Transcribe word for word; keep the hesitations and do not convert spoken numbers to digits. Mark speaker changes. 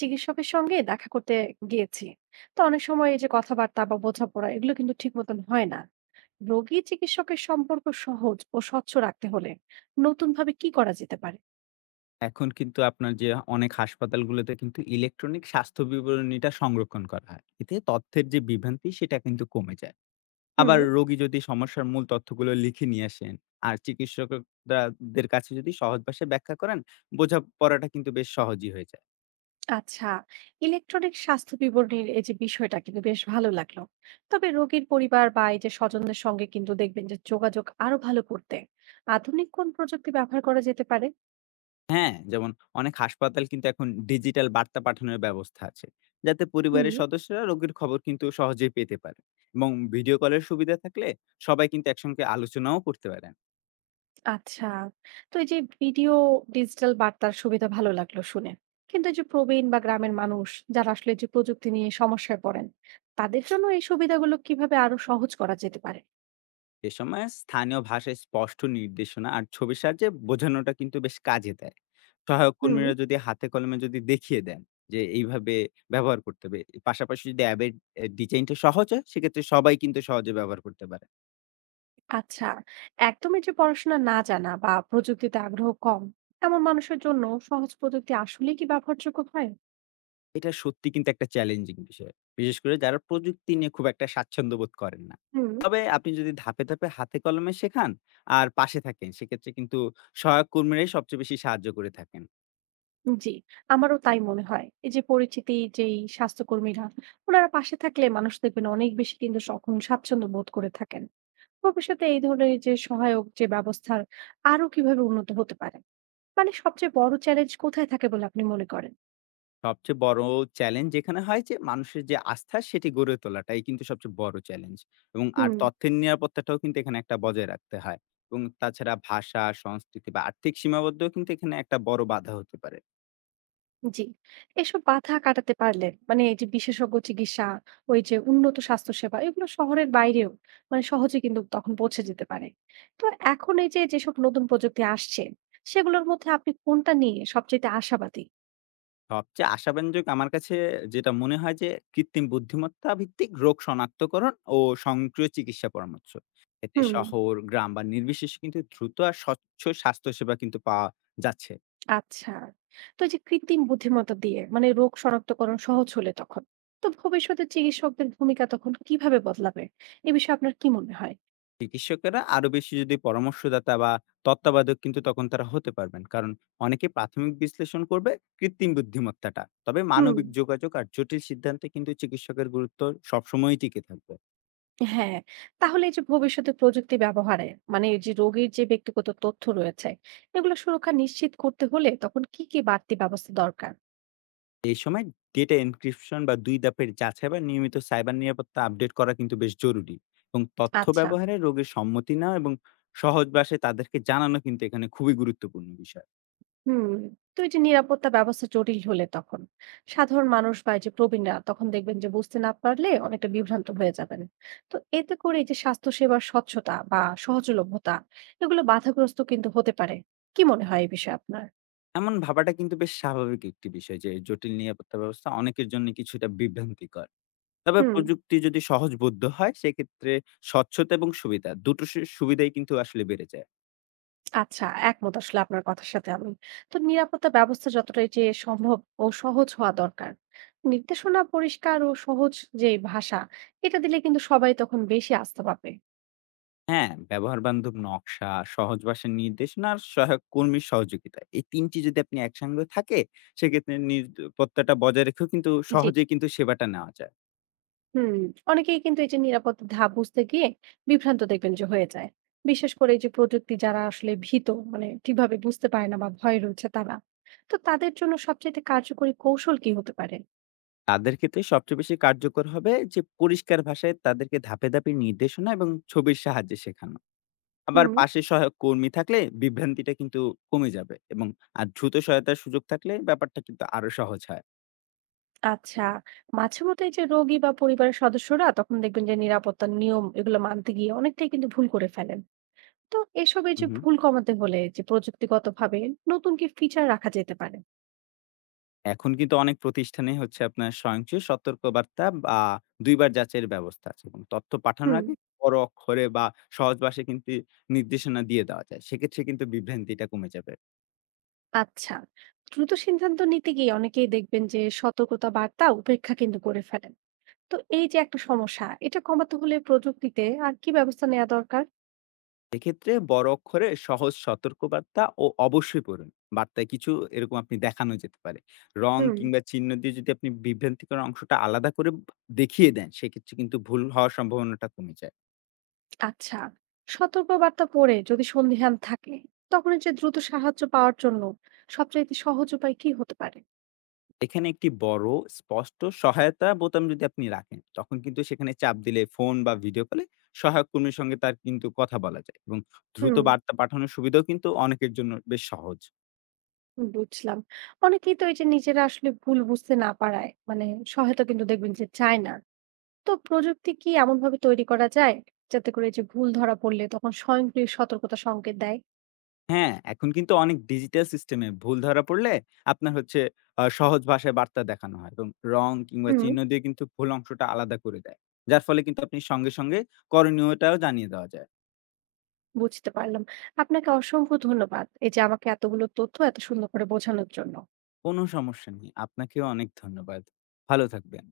Speaker 1: চিকিৎসকের সঙ্গে দেখা করতে গিয়েছি তো অনেক সময় এই যে কথাবার্তা বা বোঝাপড়া এগুলো কিন্তু ঠিক মতন হয় না। রোগী চিকিৎসকের সম্পর্ক সহজ ও স্বচ্ছ রাখতে হলে নতুন ভাবে কি করা যেতে পারে?
Speaker 2: এখন কিন্তু আপনার যে অনেক হাসপাতালগুলোতে কিন্তু ইলেকট্রনিক স্বাস্থ্য বিবরণীটা সংরক্ষণ করা হয়। এতে তথ্যের যে বিভ্রান্তি সেটা কিন্তু কমে যায়।
Speaker 1: হুম।
Speaker 2: আবার রোগী যদি সমস্যার মূল তথ্যগুলো লিখে নিয়ে আসেন আর চিকিৎসকরা দের কাছে যদি সহজ ভাষায় ব্যাখ্যা করেন, বোঝাপড়াটা কিন্তু বেশ সহজই হয়ে যায়।
Speaker 1: আচ্ছা, ইলেকট্রনিক স্বাস্থ্য বিবরণীর এই যে বিষয়টা কিন্তু বেশ ভালো লাগলো। তবে রোগীর পরিবার বা এই যে স্বজনদের সঙ্গে কিন্তু দেখবেন যে যোগাযোগ আরো ভালো করতে আধুনিক কোন প্রযুক্তি ব্যবহার করা যেতে পারে?
Speaker 2: হ্যাঁ, যেমন অনেক হাসপাতাল কিন্তু এখন ডিজিটাল বার্তা পাঠানোর ব্যবস্থা আছে। যাতে
Speaker 1: হুম।
Speaker 2: পরিবারের সদস্যরা রোগীর খবর কিন্তু সহজেই পেতে পারে, এবং ভিডিও কলের সুবিধা থাকলে সবাই কিন্তু একসঙ্গে আলোচনাও করতে পারে।
Speaker 1: আচ্ছা। তো এই যে ভিডিও ডিজিটাল বার্তার সুবিধা ভালো লাগলো শুনে। কিন্তু এই যে প্রবীণ বা গ্রামের মানুষ যারা আসলে এই যে প্রযুক্তি নিয়ে সমস্যায় পড়েন, তাদের জন্য এই সুবিধাগুলো কিভাবে আরো সহজ করা যেতে পারে?
Speaker 2: এ সময় স্থানীয় ভাষায় স্পষ্ট নির্দেশনা আর ছবির সাহায্যে বোঝানোটা কিন্তু বেশ কাজে দেয়। সহায়ক
Speaker 1: হুম।
Speaker 2: কর্মীরা যদি হাতে কলমে যদি দেখিয়ে দেন যে এইভাবে ব্যবহার করতে হবে। পাশাপাশি যদি অ্যাবের এ ডিজাইনটা সহজ হয়, সেক্ষেত্রে সবাই কিন্তু সহজে ব্যবহার করতে পারে।
Speaker 1: আচ্ছা, একদমই যে পড়াশোনা না জানা বা প্রযুক্তিতে আগ্রহ কম, এমন মানুষের জন্য সহজ প্রযুক্তি আসলেই কি ব্যবহারযোগ্য হয়?
Speaker 2: এটা সত্যি কিন্তু একটা চ্যালেঞ্জিং বিষয়। বিশেষ করে যারা প্রযুক্তি নিয়ে খুব একটা স্বাচ্ছন্দ্য বোধ করেন না।
Speaker 1: হুম।
Speaker 2: তবে আপনি যদি ধাপে, ধাপে হাতে কলমে শেখান আর পাশে থাকেন, সেক্ষেত্রে কিন্তু সহায়ক কর্মীরাই সবচেয়ে বেশি সাহায্য করে থাকেন।
Speaker 1: জি, আমারও তাই মনে হয়। এই যে পরিচিতি যেই স্বাস্থ্যকর্মীরা, উনারা পাশে থাকলে মানুষ দেখবেন অনেক বেশি কিন্তু তখন স্বাচ্ছন্দ্য বোধ করে থাকেন। ভবিষ্যতে এই ধরনের এই যে সহায়ক যে ব্যবস্থার আরো কিভাবে উন্নত হতে পারে? মানে সবচেয়ে বড় চ্যালেঞ্জ কোথায় থাকে বলে আপনি মনে করেন?
Speaker 2: সবচেয়ে বড় চ্যালেঞ্জ যেখানে হয় যে মানুষের যে আস্থা সেটি গড়ে তোলাটাই কিন্তু সবচেয়ে বড় চ্যালেঞ্জ, এবং আর
Speaker 1: হুম।
Speaker 2: তথ্যের নিরাপত্তাটাও কিন্তু এখানে একটা বজায় রাখতে হয়। এবং তাছাড়া ভাষা সংস্কৃতি বা আর্থিক সীমাবদ্ধও কিন্তু এখানে একটা বড় বাধা হতে পারে।
Speaker 1: জি। এসব বাধা কাটাতে পারলে মানে এই যে বিশেষজ্ঞ চিকিৎসা, ওই যে উন্নত স্বাস্থ্যসেবা এগুলো শহরের বাইরেও মানে সহজে কিন্তু তখন পৌঁছে যেতে পারে। তো এখন এই যে যেসব নতুন প্রযুক্তি আসছে সেগুলোর মধ্যে আপনি কোনটা নিয়ে সবচাইতে আশাবাদী?
Speaker 2: সবচেয়ে আশাব্যঞ্জক আমার কাছে যেটা মনে হয় যে কৃত্রিম বুদ্ধিমত্তা ভিত্তিক রোগ শনাক্তকরণ ও স্বয়ংক্রিয় চিকিৎসা পরামর্শ। এতে
Speaker 1: হুম।
Speaker 2: শহর গ্রাম বা নির্বিশেষে কিন্তু দ্রুত আর স্বচ্ছ স্বাস্থ্যসেবা কিন্তু পাওয়া যাচ্ছে।
Speaker 1: আচ্ছা। তো এই যে কৃত্রিম বুদ্ধিমত্তা দিয়ে মানে রোগ শনাক্তকরণ সহজ হলে তখন তো ভবিষ্যতে চিকিৎসকদের ভূমিকা তখন কিভাবে বদলাবে? এ বিষয়ে আপনার কি মনে হয়?
Speaker 2: চিকিৎসকেরা আরো বেশি যদি পরামর্শদাতা বা তত্ত্বাবধায়ক কিন্তু তখন তারা হতে পারবেন। কারণ অনেকে প্রাথমিক বিশ্লেষণ করবে কৃত্রিম বুদ্ধিমত্তাটা। তবে
Speaker 1: হুম।
Speaker 2: মানবিক যোগাযোগ আর জটিল সিদ্ধান্তে কিন্তু চিকিৎসকের গুরুত্ব সবসময়ই টিকে থাকবে।
Speaker 1: হ্যাঁ, তাহলে এই যে ভবিষ্যতে প্রযুক্তি ব্যবহারে মানে এই যে রোগীর যে ব্যক্তিগত তথ্য রয়েছে, এগুলো সুরক্ষা নিশ্চিত করতে হলে তখন কি, কি বাড়তি ব্যবস্থা দরকার?
Speaker 2: এই সময় ডেটা এনক্রিপশন বা দুই ধাপের যাচাই বা নিয়মিত সাইবার নিরাপত্তা আপডেট করা কিন্তু বেশ জরুরি। এবং তথ্য
Speaker 1: আচ্ছা।
Speaker 2: ব্যবহারে রোগীর সম্মতি নেওয়া এবং সহজ ভাষায় তাদেরকে জানানো কিন্তু এখানে খুবই গুরুত্বপূর্ণ বিষয়।
Speaker 1: হুম, তো এই যে নিরাপত্তা ব্যবস্থা জটিল হলে তখন সাধারণ মানুষ বা এই যে প্রবীণরা তখন দেখবেন যে বুঝতে না পারলে অনেকটা বিভ্রান্ত হয়ে যাবেন। তো এতে করে এই যে স্বাস্থ্যসেবার স্বচ্ছতা বা সহজলভ্যতা এগুলো বাধাগ্রস্ত কিন্তু হতে পারে। কি মনে হয় এই বিষয়ে আপনার?
Speaker 2: এমন ভাবাটা কিন্তু বেশ স্বাভাবিক একটি বিষয় যে জটিল নিরাপত্তা ব্যবস্থা অনেকের জন্য কিছুটা বিভ্রান্তিকর। তবে
Speaker 1: হুম।
Speaker 2: প্রযুক্তি যদি সহজবোধ্য হয়, সেক্ষেত্রে স্বচ্ছতা এবং সুবিধা দুটো সু সুবিধাই কিন্তু আসলে বেড়ে যায়।
Speaker 1: আচ্ছা, একমত আসলে আপনার কথার সাথে আমি। তো নিরাপত্তা ব্যবস্থা যতটাই যে সম্ভব ও সহজ হওয়া দরকার। নির্দেশনা পরিষ্কার ও সহজ যে ভাষা, এটা দিলে কিন্তু সবাই তখন বেশি আস্থা পাবে।
Speaker 2: হ্যাঁ, ব্যবহার বান্ধব নকশা, সহজ ভাষার নির্দেশনা আর সহায়ক কর্মীর সহযোগিতা। এই তিন টি যদি আপনি একসঙ্গে থাকে, সেক্ষেত্রে নিরাপত্তাটা বজায় রেখেও কিন্তু
Speaker 1: জি।
Speaker 2: সহজেই কিন্তু সেবাটা নেওয়া যায়।
Speaker 1: হুম, অনেকেই কিন্তু এই যে নিরাপত্তা ধাপ বুঝতে গিয়ে বিভ্রান্ত দেখবেন যে হয়ে যায়। বিশেষ করে এই যে প্রযুক্তি যারা আসলে ভীত মানে ঠিকভাবে বুঝতে পারে না বা ভয় রয়েছে তারা। তো তাদের জন্য সবচাইতে কার্যকরী কৌশল কি হতে পারে?
Speaker 2: তাদের ক্ষেত্রে সবচেয়ে বেশি কার্যকর হবে যে পরিষ্কার ভাষায় তাদেরকে ধাপে, ধাপে নির্দেশনা এবং ছবির সাহায্যে শেখানো। আবার
Speaker 1: হুম।
Speaker 2: পাশে সহায়ক কর্মী থাকলে বিভ্রান্তিটা কিন্তু কমে যাবে, এবং আর দ্রুত সহায়তার সুযোগ থাকলে ব্যাপারটা কিন্তু আরো সহজ হয়।
Speaker 1: আচ্ছা, মাঝে মধ্যে এই যে রোগী বা পরিবারের সদস্যরা তখন দেখবেন যে নিরাপত্তার নিয়ম এগুলো মানতে গিয়ে অনেকটাই কিন্তু ভুল করে ফেলেন। তো এসবে
Speaker 2: হুম,
Speaker 1: যে
Speaker 2: হুম।
Speaker 1: ভুল কমাতে হলে যে প্রযুক্তিগত ভাবে নতুন কি ফিচার রাখা যেতে পারে?
Speaker 2: এখন কিন্তু অনেক প্রতিষ্ঠানে হচ্ছে আপনার স্বয়ংক্রিয় সতর্কবার্তা বা দুই বার যাচাইয়ের ব্যবস্থা আছে, এবং তথ্য পাঠানোর
Speaker 1: হুম।
Speaker 2: আগে বড় অক্ষরে বা সহজ ভাষায় কিন্তু নির্দেশনা দিয়ে দেওয়া যায়। সেক্ষেত্রে কিন্তু বিভ্রান্তিটা কমে যাবে।
Speaker 1: আচ্ছা, দ্রুত সিদ্ধান্ত নিতে গিয়ে অনেকেই দেখবেন যে সতর্কতা বার্তা উপেক্ষা কিন্তু করে ফেলেন। তো এই যে একটা সমস্যা এটা কমাতে হলে প্রযুক্তিতে আর কি ব্যবস্থা নেওয়া দরকার?
Speaker 2: এক্ষেত্রে বড় অক্ষরে সহজ সতর্কবার্তা ও অবশ্যই পড়ুন। বার্তায় কিছু এরকম আপনি দেখানো যেতে পারে। রং
Speaker 1: হুম।
Speaker 2: কিংবা চিহ্ন দিয়ে যদি আপনি বিভ্রান্তিকর অংশটা আলাদা করে দেখিয়ে দেন, সেক্ষেত্রে কিন্তু ভুল হওয়ার সম্ভাবনাটা কমে যায়।
Speaker 1: আচ্ছা, সতর্কবার্তা পড়ে যদি সন্দিহান থাকে তখন এই যে দ্রুত সাহায্য পাওয়ার জন্য সবচাইতে সহজ উপায় কি হতে পারে?
Speaker 2: এখানে একটি বড় স্পষ্ট সহায়তা বোতাম যদি আপনি রাখেন, তখন কিন্তু সেখানে চাপ দিলে ফোন বা ভিডিও কলে সহায়ক কর্মীর সঙ্গে তার কিন্তু কথা বলা যায়, এবং দ্রুত
Speaker 1: হুম।
Speaker 2: বার্তা পাঠানোর সুবিধাও কিন্তু অনেকের জন্য বেশ সহজ।
Speaker 1: বুঝলাম। অনেকেই তো এই যে নিজেরা আসলে ভুল বুঝতে না পারায় মানে সহায়তা কিন্তু দেখবেন যে চায় না। তো প্রযুক্তি কি এমন ভাবে তৈরি করা যায় যাতে করে এই যে ভুল ধরা পড়লে তখন স্বয়ংক্রিয় সতর্কতা সংকেত দেয়?
Speaker 2: হ্যাঁ, এখন কিন্তু অনেক ডিজিটাল সিস্টেমে ভুল ধরা পড়লে আপনার হচ্ছে আ সহজ ভাষায় বার্তা দেখানো হয়, এবং রং কিংবা
Speaker 1: হুম।
Speaker 2: চিহ্ন দিয়ে কিন্তু ভুল অংশটা আলাদা করে দেয়। যার ফলে কিন্তু আপনি সঙ্গে, সঙ্গে করণীয়টাও জানিয়ে দেওয়া যায়।
Speaker 1: বুঝতে পারলাম। আপনাকে অসংখ্য ধন্যবাদ এই যে আমাকে এতগুলো তথ্য এত সুন্দর করে বোঝানোর জন্য।
Speaker 2: কোনো সমস্যা নেই। আপনাকেও অনেক ধন্যবাদ। ভালো থাকবেন।